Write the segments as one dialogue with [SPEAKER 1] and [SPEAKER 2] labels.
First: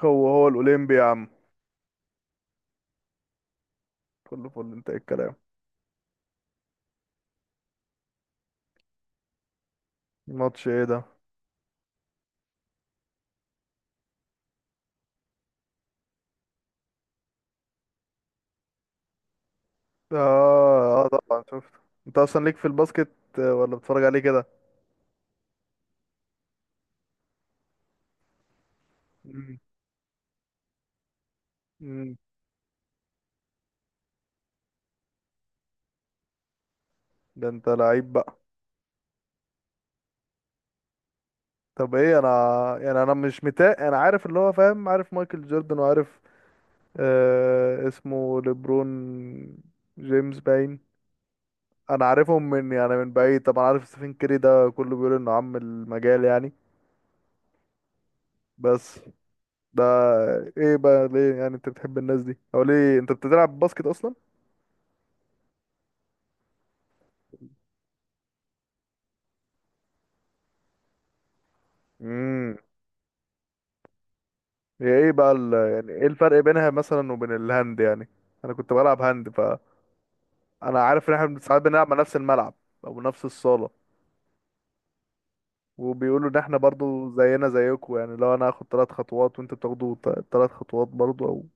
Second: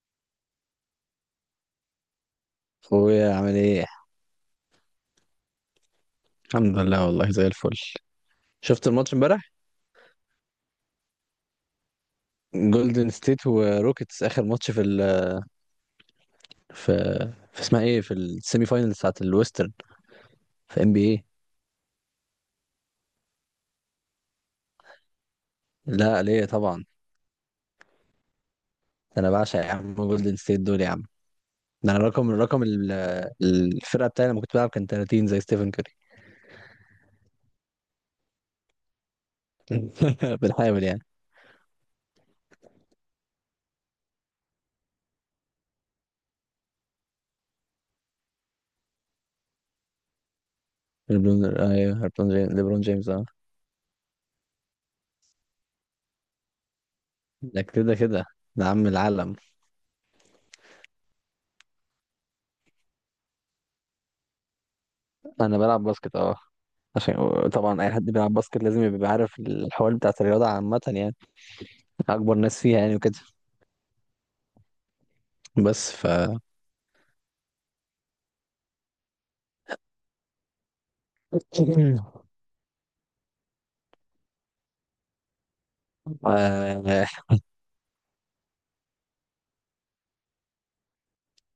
[SPEAKER 1] هو هو الأولمبي يا عم.
[SPEAKER 2] اخويا عامل ايه؟
[SPEAKER 1] فل فل، انت ايه الكلام؟
[SPEAKER 2] الحمد لله، والله زي الفل. شفت الماتش امبارح؟
[SPEAKER 1] ماتش ايه ده؟
[SPEAKER 2] جولدن ستيت وروكيتس، اخر ماتش في في, اسمها ايه، في السيمي فاينلز بتاعت الويسترن، في ام
[SPEAKER 1] اه
[SPEAKER 2] بي
[SPEAKER 1] اه،
[SPEAKER 2] اي.
[SPEAKER 1] طبعا شفت. انت اصلا ليك في الباسكت، آه، ولا بتتفرج عليه كده؟
[SPEAKER 2] لا، ليه طبعا، ده انا
[SPEAKER 1] مم.
[SPEAKER 2] بعشق يا عم جولدن ستيت دول يا عم. ده انا
[SPEAKER 1] مم.
[SPEAKER 2] رقم رقم ال- الفرقه بتاعي لما كنت بلعب كان 30 زي ستيفن كوري.
[SPEAKER 1] ده انت لعيب بقى.
[SPEAKER 2] بالحامل يعني.
[SPEAKER 1] طب ايه انا؟ يعني انا مش متاق، انا عارف اللي هو فاهم، عارف مايكل جوردن وعارف، آه اسمه ليبرون جيمس باين.
[SPEAKER 2] ليبرون ايوه،
[SPEAKER 1] انا
[SPEAKER 2] ليبرون
[SPEAKER 1] عارفهم
[SPEAKER 2] جيمس
[SPEAKER 1] من،
[SPEAKER 2] ليبرون
[SPEAKER 1] يعني
[SPEAKER 2] جيمس
[SPEAKER 1] من
[SPEAKER 2] اه،
[SPEAKER 1] بعيد طبعا، عارف ستيفن كيري، ده كله بيقول انه عم المجال يعني.
[SPEAKER 2] ده كده كده، ده عم
[SPEAKER 1] بس
[SPEAKER 2] العالم.
[SPEAKER 1] ده، ايه بقى ليه يعني انت بتحب الناس دي او ليه انت بتلعب باسكت اصلا؟
[SPEAKER 2] انا بلعب باسكت اه، عشان طبعا اي حد بيلعب باسكت لازم يبقى عارف الحوار بتاعت الرياضه عامه يعني، اكبر
[SPEAKER 1] امم.
[SPEAKER 2] ناس فيها يعني وكده.
[SPEAKER 1] هي ايه بقى يعني
[SPEAKER 2] بس
[SPEAKER 1] ايه
[SPEAKER 2] ف
[SPEAKER 1] الفرق بينها مثلا وبين الهاند يعني؟ انا كنت بلعب هاند، فانا عارف ان احنا ساعات بنلعب مع نفس الملعب او نفس الصالة، وبيقولوا ان احنا
[SPEAKER 2] آه...
[SPEAKER 1] برضو زينا زيكم. يعني لو انا هاخد ثلاث خطوات وانت بتاخدوا ثلاث خطوات برضو، او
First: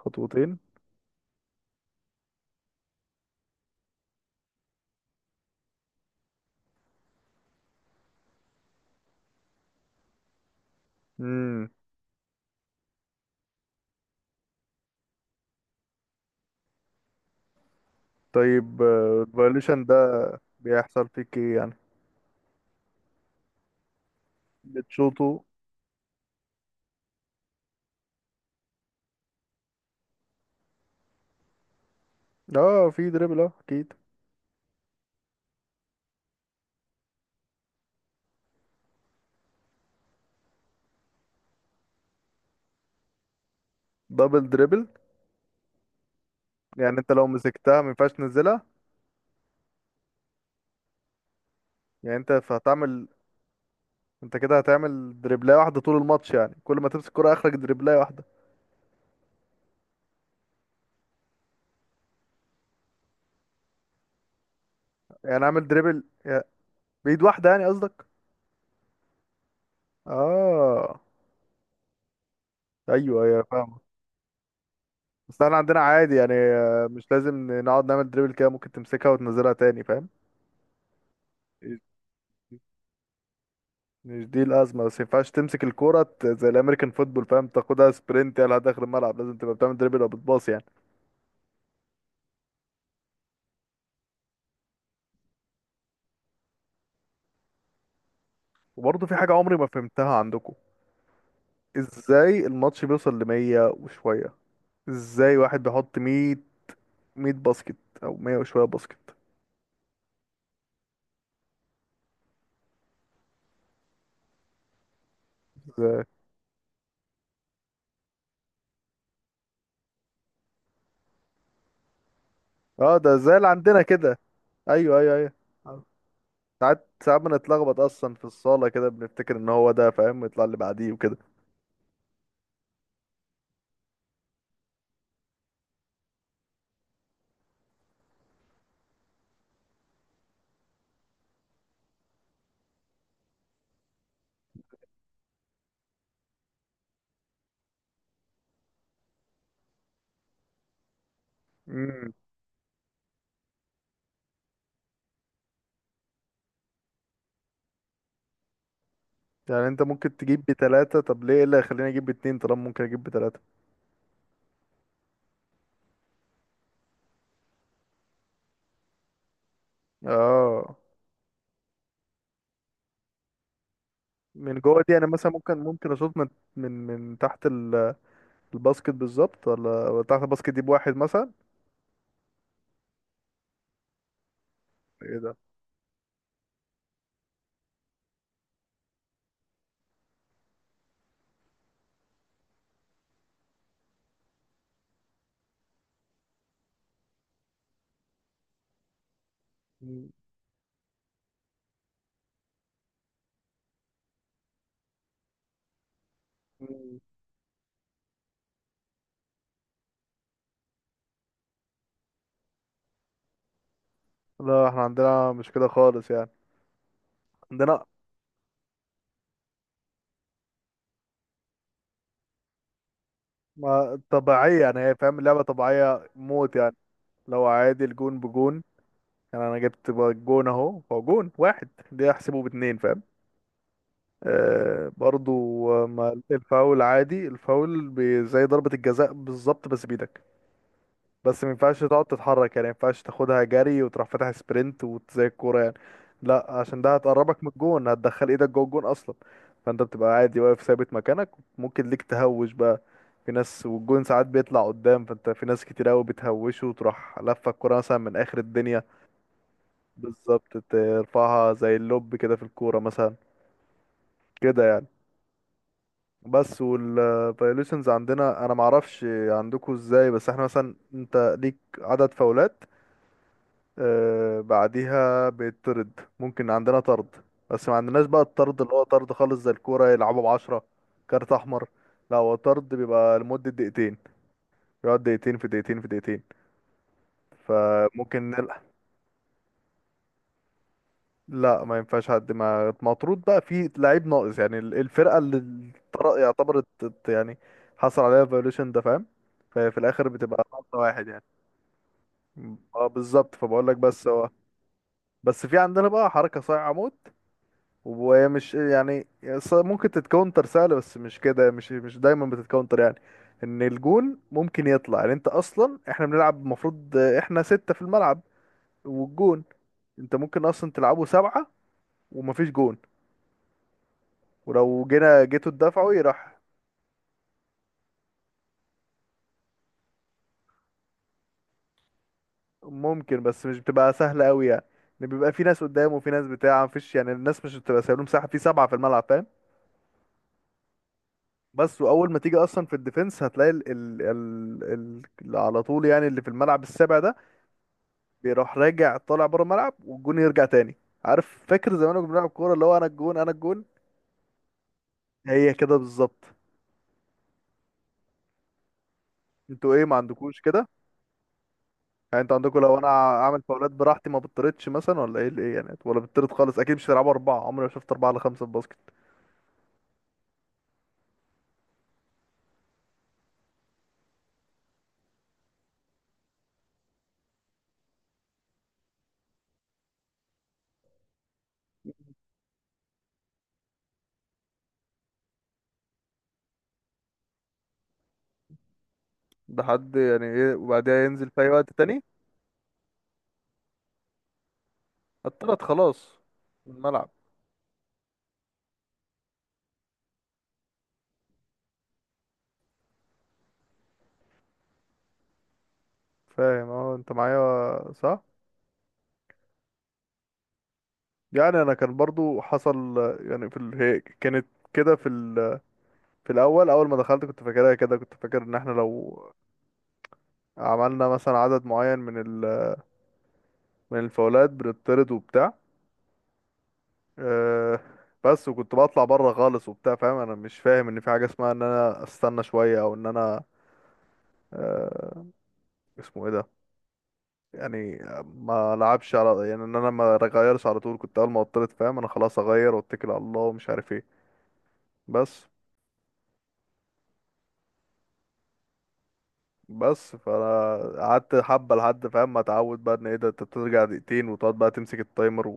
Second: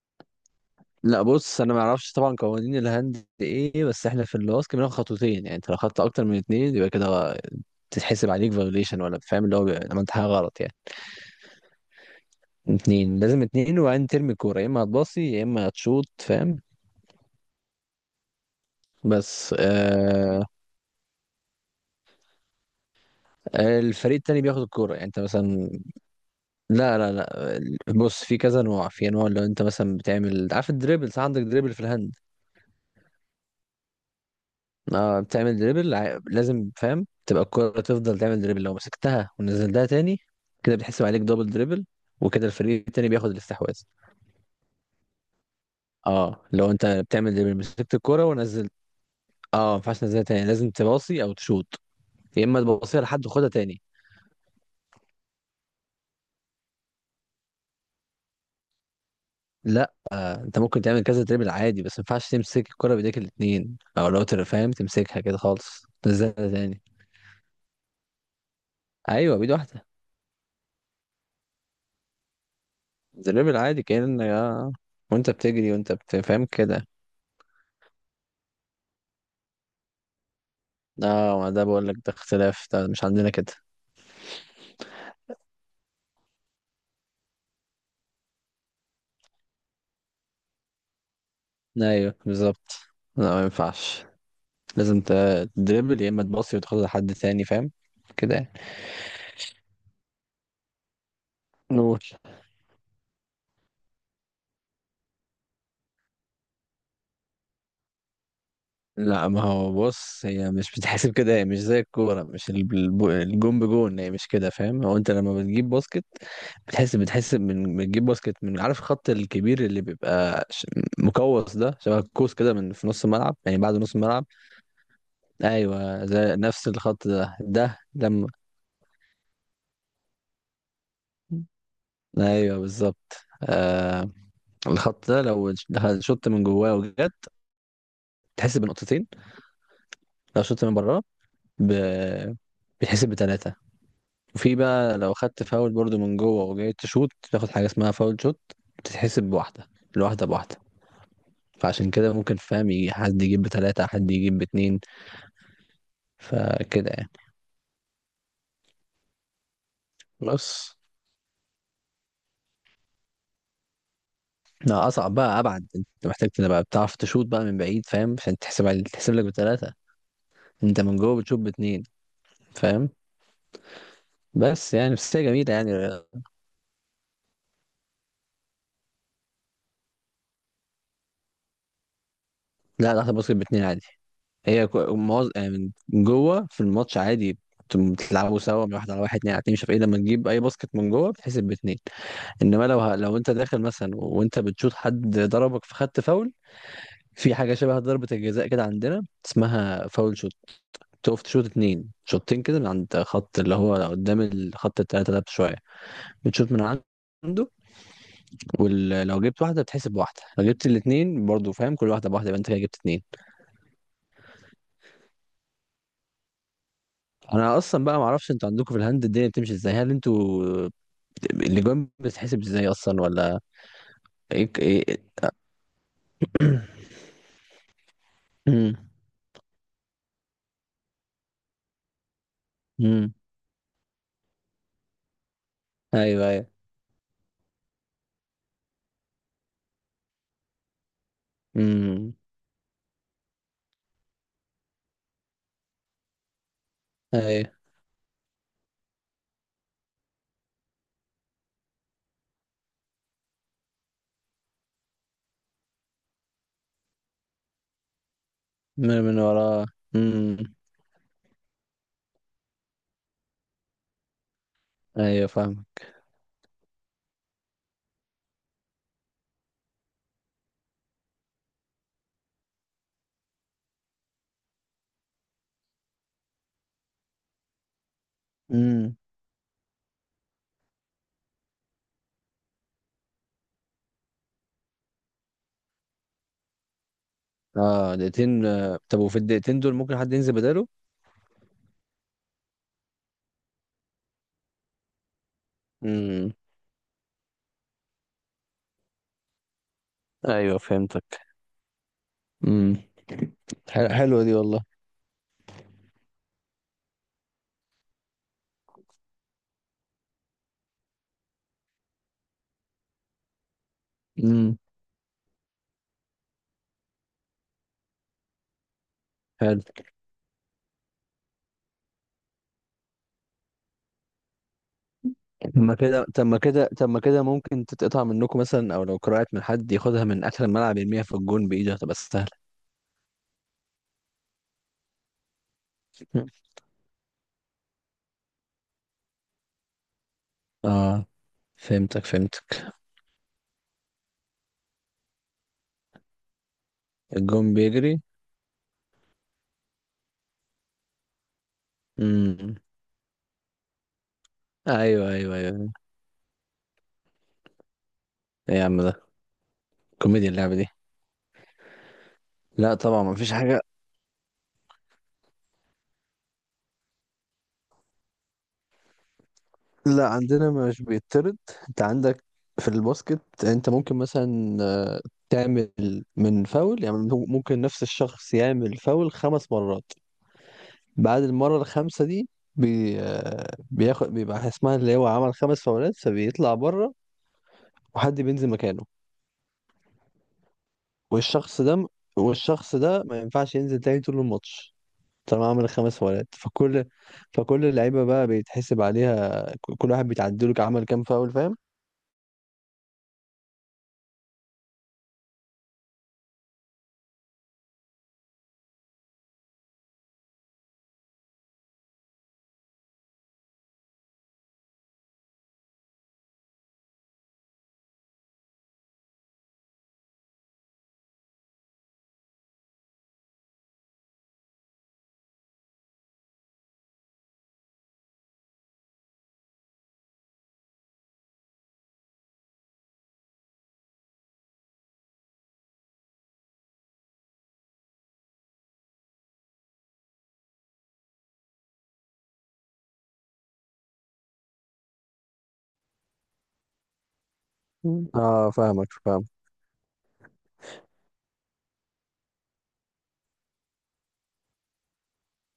[SPEAKER 1] خطوتين.
[SPEAKER 2] لا بص، انا ما اعرفش طبعا قوانين الهاند ايه، بس احنا في الباسكت بناخد خطوتين، يعني انت لو خدت اكتر من اتنين يبقى كده تتحسب عليك فايوليشن، ولا فاهم اللي هو عملت حاجه غلط يعني.
[SPEAKER 1] امم.
[SPEAKER 2] اتنين، لازم اتنين، وبعدين ترمي الكوره، يا اما هتباصي يا اما هتشوط، فاهم؟
[SPEAKER 1] طيب
[SPEAKER 2] بس
[SPEAKER 1] الفايوليشن ده
[SPEAKER 2] آه.
[SPEAKER 1] بيحصل فيك ايه يعني؟
[SPEAKER 2] الفريق التاني بياخد الكوره، يعني انت
[SPEAKER 1] بتشوطه؟
[SPEAKER 2] مثلا. لا لا لا، بص، في كذا نوع، في انواع. لو انت مثلا بتعمل، عارف الدريبل؟ صح، عندك دريبل في الهاند.
[SPEAKER 1] اه في دريبل، اه اكيد.
[SPEAKER 2] آه، بتعمل دريبل لازم فاهم تبقى الكرة تفضل تعمل دريبل، لو مسكتها ونزلتها تاني، كده بتحسب عليك دبل دريبل، وكده الفريق التاني بياخد الاستحواذ.
[SPEAKER 1] دبل دريبل؟
[SPEAKER 2] اه، لو انت
[SPEAKER 1] يعني انت لو
[SPEAKER 2] بتعمل دريبل،
[SPEAKER 1] مسكتها ما
[SPEAKER 2] مسكت
[SPEAKER 1] ينفعش
[SPEAKER 2] الكرة
[SPEAKER 1] تنزلها؟
[SPEAKER 2] ونزلت. اه، ما ينفعش تنزلها تاني، لازم تباصي او تشوط،
[SPEAKER 1] يعني
[SPEAKER 2] يا اما تباصيها لحد وخدها تاني.
[SPEAKER 1] انت كده هتعمل دريبلاية واحدة طول الماتش؟ يعني كل ما تمسك كرة اخرج دريبلاية واحدة؟
[SPEAKER 2] لا، انت ممكن تعمل كذا دريبل عادي، بس ما ينفعش تمسك الكرة بايديك الاتنين، او لو فاهم، تمسكها كده
[SPEAKER 1] يعني اعمل
[SPEAKER 2] خالص
[SPEAKER 1] دريبل،
[SPEAKER 2] تنزلها تاني.
[SPEAKER 1] بإيد واحدة يعني قصدك؟
[SPEAKER 2] ايوه، بيد واحدة.
[SPEAKER 1] اه، ايوه ايوه
[SPEAKER 2] دريبل
[SPEAKER 1] فاهم.
[SPEAKER 2] عادي، كأن يا، وانت
[SPEAKER 1] بس احنا
[SPEAKER 2] بتجري
[SPEAKER 1] عندنا
[SPEAKER 2] وانت
[SPEAKER 1] عادي يعني،
[SPEAKER 2] بتفهم
[SPEAKER 1] آه،
[SPEAKER 2] كده.
[SPEAKER 1] مش لازم نقعد نعمل دريبل كده، ممكن تمسكها وتنزلها تاني فاهم.
[SPEAKER 2] اه، ما ده بقول لك، ده اختلاف، ده مش عندنا كده.
[SPEAKER 1] مش دي الأزمة، بس ما ينفعش تمسك الكورة زي الأمريكان فوتبول فاهم، تاخدها سبرنت يلا داخل الملعب، لازم تبقى بتعمل دريبل أو بتباص يعني.
[SPEAKER 2] ايوه بالظبط. لا ما ينفعش، لازم تدريبل، يا اما تباصي وتاخد لحد تاني، فاهم؟ كده يعني.
[SPEAKER 1] وبرضه في حاجة عمري ما فهمتها عندكم.
[SPEAKER 2] نقول،
[SPEAKER 1] إزاي الماتش بيوصل لمية وشوية؟ ازاي واحد بيحط 100، 100 باسكت او 100 وشويه باسكت؟
[SPEAKER 2] لا، ما هو بص، هي مش بتحسب كده، هي مش زي الكوره، مش الب- الب- الجون بجون، هي مش كده، فاهم؟ هو انت لما بتجيب
[SPEAKER 1] ازاي؟
[SPEAKER 2] باسكت، بتحس من بتجيب باسكت، من عارف الخط الكبير، اللي بيبقى مقوس، ده شبه القوس كده، من في
[SPEAKER 1] اه
[SPEAKER 2] نص
[SPEAKER 1] ده زي
[SPEAKER 2] الملعب،
[SPEAKER 1] اللي
[SPEAKER 2] يعني بعد
[SPEAKER 1] عندنا
[SPEAKER 2] نص
[SPEAKER 1] كده،
[SPEAKER 2] الملعب.
[SPEAKER 1] ايوه ايوه ايوه. آه.
[SPEAKER 2] ايوه زي نفس
[SPEAKER 1] ساعات
[SPEAKER 2] الخط
[SPEAKER 1] ساعات
[SPEAKER 2] ده، ده
[SPEAKER 1] بنتلخبط اصلا في
[SPEAKER 2] لما،
[SPEAKER 1] الصاله كده، بنفتكر ان هو ده فاهم يطلع اللي بعديه وكده.
[SPEAKER 2] ايوه بالظبط. آه، الخط ده لو شط من جواه وجت، تحسب بنقطتين. لو شط من براه، ب... بيتحسب بتلاتة. وفي بقى، لو خدت فاول برضو من جوه وجاي تشوت، تاخد حاجة اسمها فاول شوت، بتتحسب بواحدة، الواحدة بواحدة. فعشان
[SPEAKER 1] امم.
[SPEAKER 2] كده ممكن، فاهم، يجي حد يجيب بتلاتة، حد يجيب باتنين، فكده يعني.
[SPEAKER 1] يعني انت ممكن تجيب
[SPEAKER 2] بس
[SPEAKER 1] بتلاته، طب ليه، إيه اللي هيخليني اجيب باتنين طالما ممكن اجيب بتلاته؟
[SPEAKER 2] لا، أصعب بقى، أبعد، أنت محتاج تبقى بتعرف تشوت بقى من بعيد، فاهم، عشان تحسب، تحسب لك بتلاتة.
[SPEAKER 1] اه.
[SPEAKER 2] انت من جوه بتشوف باتنين، فاهم؟
[SPEAKER 1] من
[SPEAKER 2] بس
[SPEAKER 1] جوه
[SPEAKER 2] يعني،
[SPEAKER 1] دي انا
[SPEAKER 2] بس هي
[SPEAKER 1] مثلا
[SPEAKER 2] جميله
[SPEAKER 1] ممكن
[SPEAKER 2] يعني.
[SPEAKER 1] ممكن اشوط من تحت الباسكت بالظبط، ولا تحت الباسكت دي بواحد مثلا؟
[SPEAKER 2] لا لحظه، باسكت باتنين عادي. هي
[SPEAKER 1] ايه ده؟
[SPEAKER 2] يعني من جوه في الماتش عادي بتلعبوا سوا، من واحد على واحد، اتنين على اتنين، مش عارف ايه، لما تجيب اي باسكت من جوه بتحسب باتنين. انما لو لو انت داخل مثلا وانت بتشوط، حد ضربك فخدت فاول، في حاجه شبه ضربه الجزاء كده عندنا، اسمها
[SPEAKER 1] مم.
[SPEAKER 2] فاول شوت، تقف تشوط اتنين، شوطين كده من عند خط اللي هو قدام الخط التلاته ده بشويه، بتشوط من
[SPEAKER 1] مم.
[SPEAKER 2] عنده. ولو جبت واحده بتحسب بواحده، لو جبت الاثنين برضو، فاهم، كل واحده بواحده، يبقى انت كده جبت اثنين.
[SPEAKER 1] لا احنا عندنا مش كده خالص يعني.
[SPEAKER 2] انا
[SPEAKER 1] عندنا
[SPEAKER 2] اصلا بقى ما اعرفش انتوا عندكم في الهند الدنيا بتمشي ازاي، هل انتوا الاجوان بتتحسب ازاي اصلا ولا؟
[SPEAKER 1] ما
[SPEAKER 2] ايه
[SPEAKER 1] طبيعية يعني، هي
[SPEAKER 2] ايه.
[SPEAKER 1] فاهم اللعبة طبيعية موت يعني. لو عادي الجون بجون،
[SPEAKER 2] مم.
[SPEAKER 1] يعني أنا جبت بقى جون أهو، هو جون واحد دي أحسبه باتنين فاهم؟
[SPEAKER 2] مم.
[SPEAKER 1] آه برضو. آه، ما
[SPEAKER 2] ايوه ايوه.
[SPEAKER 1] الفاول عادي، زي ضربة الجزاء بالظبط، بس بإيدك. بس ما ينفعش تقعد
[SPEAKER 2] مم.
[SPEAKER 1] تتحرك يعني، ما ينفعش تاخدها جري وتروح فاتح سبرنت وزي الكوره يعني. لا عشان ده هتقربك من
[SPEAKER 2] ايوه.
[SPEAKER 1] الجون، هتدخل ايدك جوه الجون اصلا. فانت بتبقى عادي واقف ثابت مكانك. ممكن ليك تهوش بقى، في ناس والجون ساعات بيطلع قدام، فانت في ناس كتير قوي بتهوشه وتروح لفه الكوره مثلا من اخر الدنيا.
[SPEAKER 2] من من وراه.
[SPEAKER 1] بالظبط،
[SPEAKER 2] مم.
[SPEAKER 1] ترفعها زي اللوب كده في الكوره مثلا، كده يعني.
[SPEAKER 2] ايوه فاهم.
[SPEAKER 1] بس والفايوليشنز عندنا انا معرفش عندكم ازاي، بس احنا مثلا انت ليك عدد فاولات، آه، بعديها بيطرد، ممكن عندنا طرد، بس ما عندناش بقى الطرد اللي هو
[SPEAKER 2] مم.
[SPEAKER 1] طرد خالص زي الكورة يلعبوا بعشرة، كارت أحمر. لا هو طرد بيبقى لمدة دقيقتين. بيقعد دقيقتين في دقيقتين في دقيقتين،
[SPEAKER 2] اه
[SPEAKER 1] فممكن
[SPEAKER 2] دقيقتين.
[SPEAKER 1] نلعب.
[SPEAKER 2] آه، طب وفي الدقيقتين دول ممكن حد ينزل بداله؟
[SPEAKER 1] لا ما ينفعش حد ما مطرود بقى، في لعيب ناقص يعني الفرقة اللي
[SPEAKER 2] مم.
[SPEAKER 1] يعتبرت يعني حصل عليها فايوليشن ده، فاهم؟ ففي الآخر بتبقى
[SPEAKER 2] ايوه
[SPEAKER 1] نقطة واحد
[SPEAKER 2] فهمتك.
[SPEAKER 1] يعني.
[SPEAKER 2] مم.
[SPEAKER 1] اه بالظبط، فبقول لك.
[SPEAKER 2] حلوه دي والله.
[SPEAKER 1] بس في عندنا بقى حركة صايعة موت، وهي مش يعني، ممكن تتكونتر سهلة، بس مش كده، مش دايما بتتكونتر يعني. ان الجون
[SPEAKER 2] مم.
[SPEAKER 1] ممكن يطلع، يعني انت اصلا احنا بنلعب المفروض احنا ستة في الملعب والجون.
[SPEAKER 2] حلو.
[SPEAKER 1] انت ممكن اصلا تلعبه سبعة ومفيش جون، ولو جينا جيتوا
[SPEAKER 2] طب ما
[SPEAKER 1] تدافعوا
[SPEAKER 2] كده طب
[SPEAKER 1] يراح.
[SPEAKER 2] ما كده طب ما كده ممكن تتقطع منكم مثلا، او لو كرهت من حد ياخدها من اخر الملعب يرميها في الجون بايده، هتبقى سهله.
[SPEAKER 1] ممكن، بس مش بتبقى سهلة قوي يعني، ان بيبقى في ناس قدام وفي ناس بتاع مفيش، يعني الناس مش بتبقى سايبين مساحة في سبعة في الملعب فاهم.
[SPEAKER 2] اه
[SPEAKER 1] بس
[SPEAKER 2] فهمتك
[SPEAKER 1] واول ما تيجي اصلا
[SPEAKER 2] فهمتك.
[SPEAKER 1] في الديفense هتلاقي ال على طول يعني، اللي في الملعب السابع ده
[SPEAKER 2] الجون بيجري.
[SPEAKER 1] بيروح راجع طالع بره الملعب والجون يرجع تاني. عارف فاكر زمان كنا بنلعب كوره
[SPEAKER 2] امم.
[SPEAKER 1] اللي هو انا الجون انا الجون،
[SPEAKER 2] ايوه ايوه
[SPEAKER 1] هي
[SPEAKER 2] ايوه.
[SPEAKER 1] كده بالظبط.
[SPEAKER 2] ايه يا عم ده،
[SPEAKER 1] انتوا ايه، ما
[SPEAKER 2] كوميديا
[SPEAKER 1] عندكوش
[SPEAKER 2] اللعبه دي.
[SPEAKER 1] كده؟ يعني انتوا عندكوا
[SPEAKER 2] لا
[SPEAKER 1] لو انا
[SPEAKER 2] طبعا ما فيش
[SPEAKER 1] اعمل
[SPEAKER 2] حاجه.
[SPEAKER 1] فاولات براحتي ما بطردش مثلا، ولا ايه الايه يعني، ولا بطرد خالص؟ اكيد مش هتلعبوا اربعه، عمري ما شفت اربعه على خمسه في باسكت.
[SPEAKER 2] لا، عندنا مش بيطرد. انت عندك، في الباسكت انت ممكن مثلا آه، تعمل من فاول، يعني ممكن نفس الشخص يعمل فاول خمس مرات، بعد المرة الخامسة دي آه، بيبقى اسمها اللي هو عمل خمس فاولات، فبيطلع بره وحد بينزل مكانه.
[SPEAKER 1] ده حد يعني ايه، وبعدها ينزل في اي
[SPEAKER 2] والشخص
[SPEAKER 1] وقت
[SPEAKER 2] ده
[SPEAKER 1] تاني،
[SPEAKER 2] والشخص ده ما ينفعش ينزل تاني طول الماتش طالما
[SPEAKER 1] اتطرد
[SPEAKER 2] عمل خمس
[SPEAKER 1] خلاص
[SPEAKER 2] فاولات،
[SPEAKER 1] من
[SPEAKER 2] فكل
[SPEAKER 1] الملعب؟
[SPEAKER 2] فكل اللعيبة بقى بيتحسب عليها كل واحد بيتعدله عمل كام فاول، فاهم؟
[SPEAKER 1] فاهم، اه انت معايا صح. يعني انا كان برضو حصل يعني في هي كانت كده في في الاول، اول ما دخلت كنت فاكرها كده، كنت فاكر ان احنا لو عملنا مثلا عدد معين من من الفاولات بنطرد وبتاع. أه بس وكنت بطلع بره خالص وبتاع فاهم، انا مش فاهم ان في حاجه اسمها ان انا استنى شويه او ان انا، أه اسمه ايه ده يعني، ما لعبش على، يعني ان انا ما اغيرش على طول، كنت اول ما اطرد فاهم انا خلاص اغير واتكل على الله ومش عارف ايه، بس.
[SPEAKER 2] مم. اه فاهمك فاهم.
[SPEAKER 1] بس فانا قعدت حبه لحد فاهم ما اتعود بقى، ان ايه ده، انت ترجع دقيقتين وتقعد بقى تمسك التايمر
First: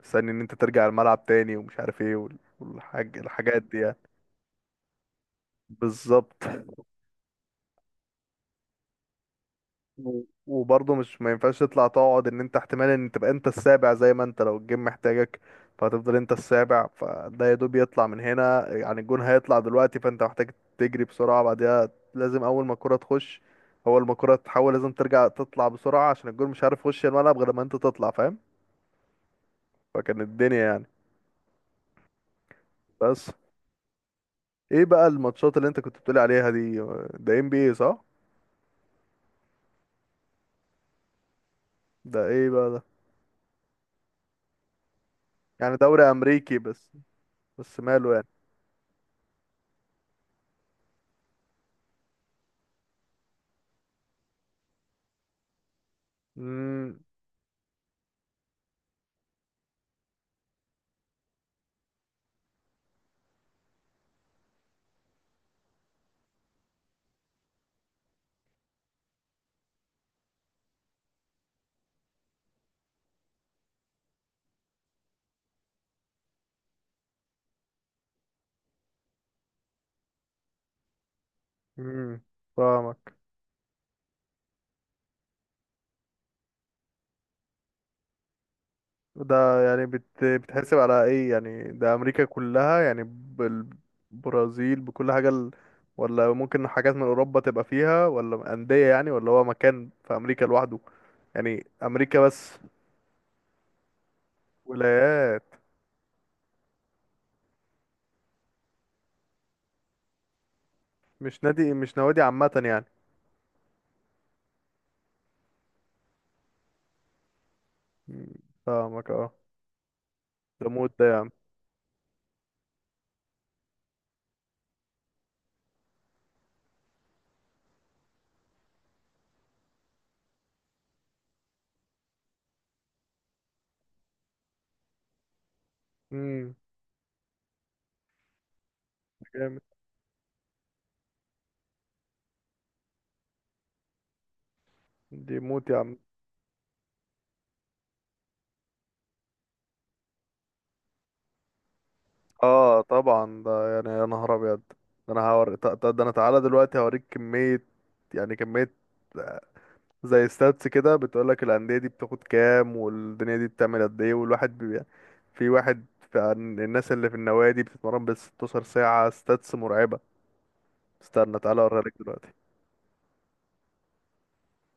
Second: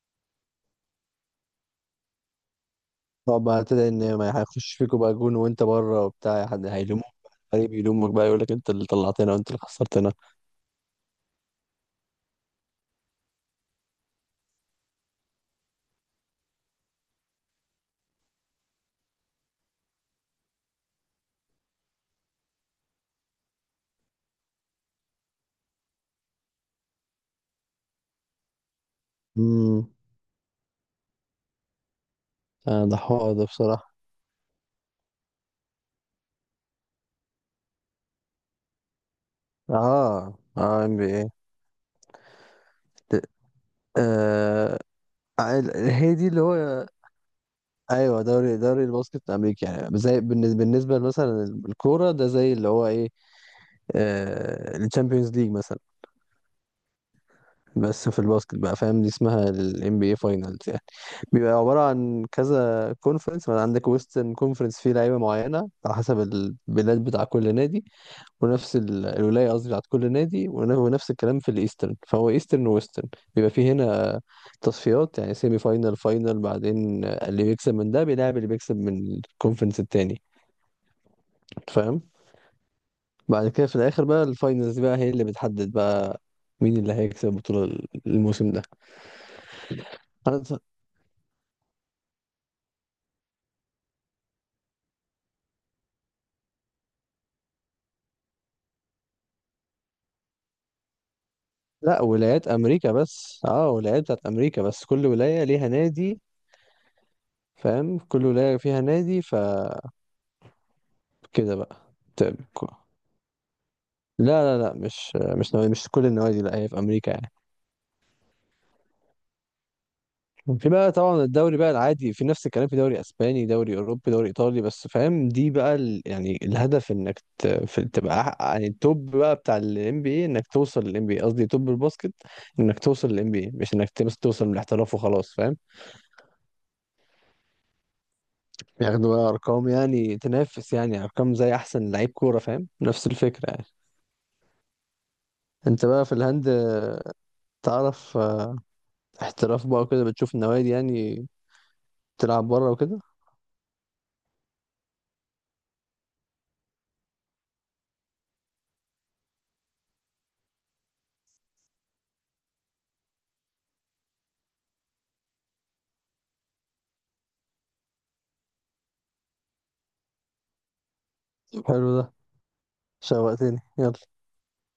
[SPEAKER 1] وتستني ان انت ترجع الملعب تاني، ومش عارف ايه وال- والحاج
[SPEAKER 2] طب بقى
[SPEAKER 1] الحاجات دي
[SPEAKER 2] ابتدى،
[SPEAKER 1] يعني.
[SPEAKER 2] ان ما هيخش فيكوا بقى جون وانت بره
[SPEAKER 1] بالظبط.
[SPEAKER 2] وبتاع، حد هيلومك؟ الفريق بيلومك بقى، يقول لك انت اللي طلعتنا وانت اللي خسرتنا.
[SPEAKER 1] و- وبرضه مش، ما ينفعش تطلع تقعد، ان انت احتمال ان تبقى انت السابع، زي ما انت لو الجيم محتاجك، فهتفضل انت السابع، فده يا دوب يطلع من هنا يعني، الجون هيطلع دلوقتي فانت محتاج تجري بسرعة بعدها. لازم اول ما الكرة تخش، اول ما الكرة تحول لازم ترجع تطلع بسرعة عشان الجون مش عارف يخش الملعب غير لما انت تطلع فاهم.
[SPEAKER 2] امم.
[SPEAKER 1] فكان الدنيا يعني.
[SPEAKER 2] آه ده
[SPEAKER 1] بس
[SPEAKER 2] حوار ده بصراحة.
[SPEAKER 1] ايه بقى الماتشات اللي انت كنت بتقولي عليها دي؟ ده ام بي اي صح؟
[SPEAKER 2] اه اه، ام بي اي.
[SPEAKER 1] ده ايه بقى ده؟
[SPEAKER 2] آه.
[SPEAKER 1] يعني دوري
[SPEAKER 2] هي دي اللي
[SPEAKER 1] امريكي
[SPEAKER 2] هو.
[SPEAKER 1] بس، بس ماله
[SPEAKER 2] ايوه،
[SPEAKER 1] يعني؟
[SPEAKER 2] دوري دوري الباسكت الامريكي، يعني زي بالنسبه بالنسبه مثلا الكوره، ده زي اللي هو ايه، آه الشامبيونز ليج مثلا،
[SPEAKER 1] مم،
[SPEAKER 2] بس في الباسكت بقى، فاهم، دي اسمها الام بي اي فاينلز يعني. بيبقى عباره عن كذا كونفرنس، عندك ويسترن كونفرنس فيه لعيبه معينه على حسب البلاد بتاع كل نادي، ونفس الولايه قصدي بتاعت كل نادي، ونفس الكلام في الايسترن، فهو ايسترن وويسترن. بيبقى فيه هنا تصفيات، يعني سيمي فاينال، فاينال، بعدين اللي بيكسب من ده بيلعب اللي بيكسب من الكونفرنس التاني، فاهم؟
[SPEAKER 1] امم، فاهمك.
[SPEAKER 2] بعد كده في الاخر بقى الفاينلز بقى، هي اللي بتحدد بقى مين اللي هيكسب البطوله، الموسم ده.
[SPEAKER 1] ده يعني بت...
[SPEAKER 2] أنا ت-
[SPEAKER 1] بتحسب على ايه يعني؟ ده امريكا كلها يعني بالبرازيل بكل حاجة ولا ممكن حاجات من اوروبا تبقى فيها ولا اندية يعني، ولا هو مكان في امريكا لوحده يعني،
[SPEAKER 2] لا،
[SPEAKER 1] امريكا
[SPEAKER 2] ولايات
[SPEAKER 1] بس؟
[SPEAKER 2] امريكا بس، اه ولايات بتاعت امريكا بس، كل
[SPEAKER 1] ولايات،
[SPEAKER 2] ولايه ليها نادي، فاهم، كل ولايه فيها نادي فكده
[SPEAKER 1] مش نادي،
[SPEAKER 2] بقى.
[SPEAKER 1] مش نوادي
[SPEAKER 2] طيب.
[SPEAKER 1] عامة يعني؟
[SPEAKER 2] لا لا لا، مش مش نوادي، مش كل النوادي، لا هي في امريكا يعني.
[SPEAKER 1] مم، فاهمك اه. ده
[SPEAKER 2] في
[SPEAKER 1] موت
[SPEAKER 2] بقى
[SPEAKER 1] ده يا
[SPEAKER 2] طبعا
[SPEAKER 1] عم.
[SPEAKER 2] الدوري بقى العادي، في نفس الكلام في دوري اسباني، دوري اوروبي، دوري ايطالي، بس فاهم، دي بقى يعني الهدف، انك تبقى يعني التوب بقى بتاع الام بي اي، انك توصل للام بي اي، قصدي توب الباسكت، انك توصل للام بي اي، مش انك تبس توصل للاحتراف وخلاص، فاهم؟
[SPEAKER 1] امم.
[SPEAKER 2] بياخدوا بقى
[SPEAKER 1] جامد.
[SPEAKER 2] ارقام، يعني تنافس، يعني ارقام زي احسن لعيب كوره، فاهم، نفس الفكره يعني.
[SPEAKER 1] دي موت يا
[SPEAKER 2] انت
[SPEAKER 1] عم.
[SPEAKER 2] بقى في الهند تعرف آه، احتراف بقى وكده، بتشوف النوادي يعني، تلعب بره
[SPEAKER 1] اه
[SPEAKER 2] وكده.
[SPEAKER 1] طبعا، ده يعني يا نهار ابيض. ده انا هوري ده، ده انا تعالى دلوقتي هوريك كمية، يعني كمية، زي ستاتس كده بتقولك الأندية دي بتاخد كام والدنيا دي بتعمل قد ايه، والواحد في واحد، في الناس اللي في النوادي بتتمرن بال 16 ساعة، ستاتس مرعبة. استنى تعالى اوريها
[SPEAKER 2] حلو
[SPEAKER 1] لك
[SPEAKER 2] ده،
[SPEAKER 1] دلوقتي.
[SPEAKER 2] شوقتني، يلا.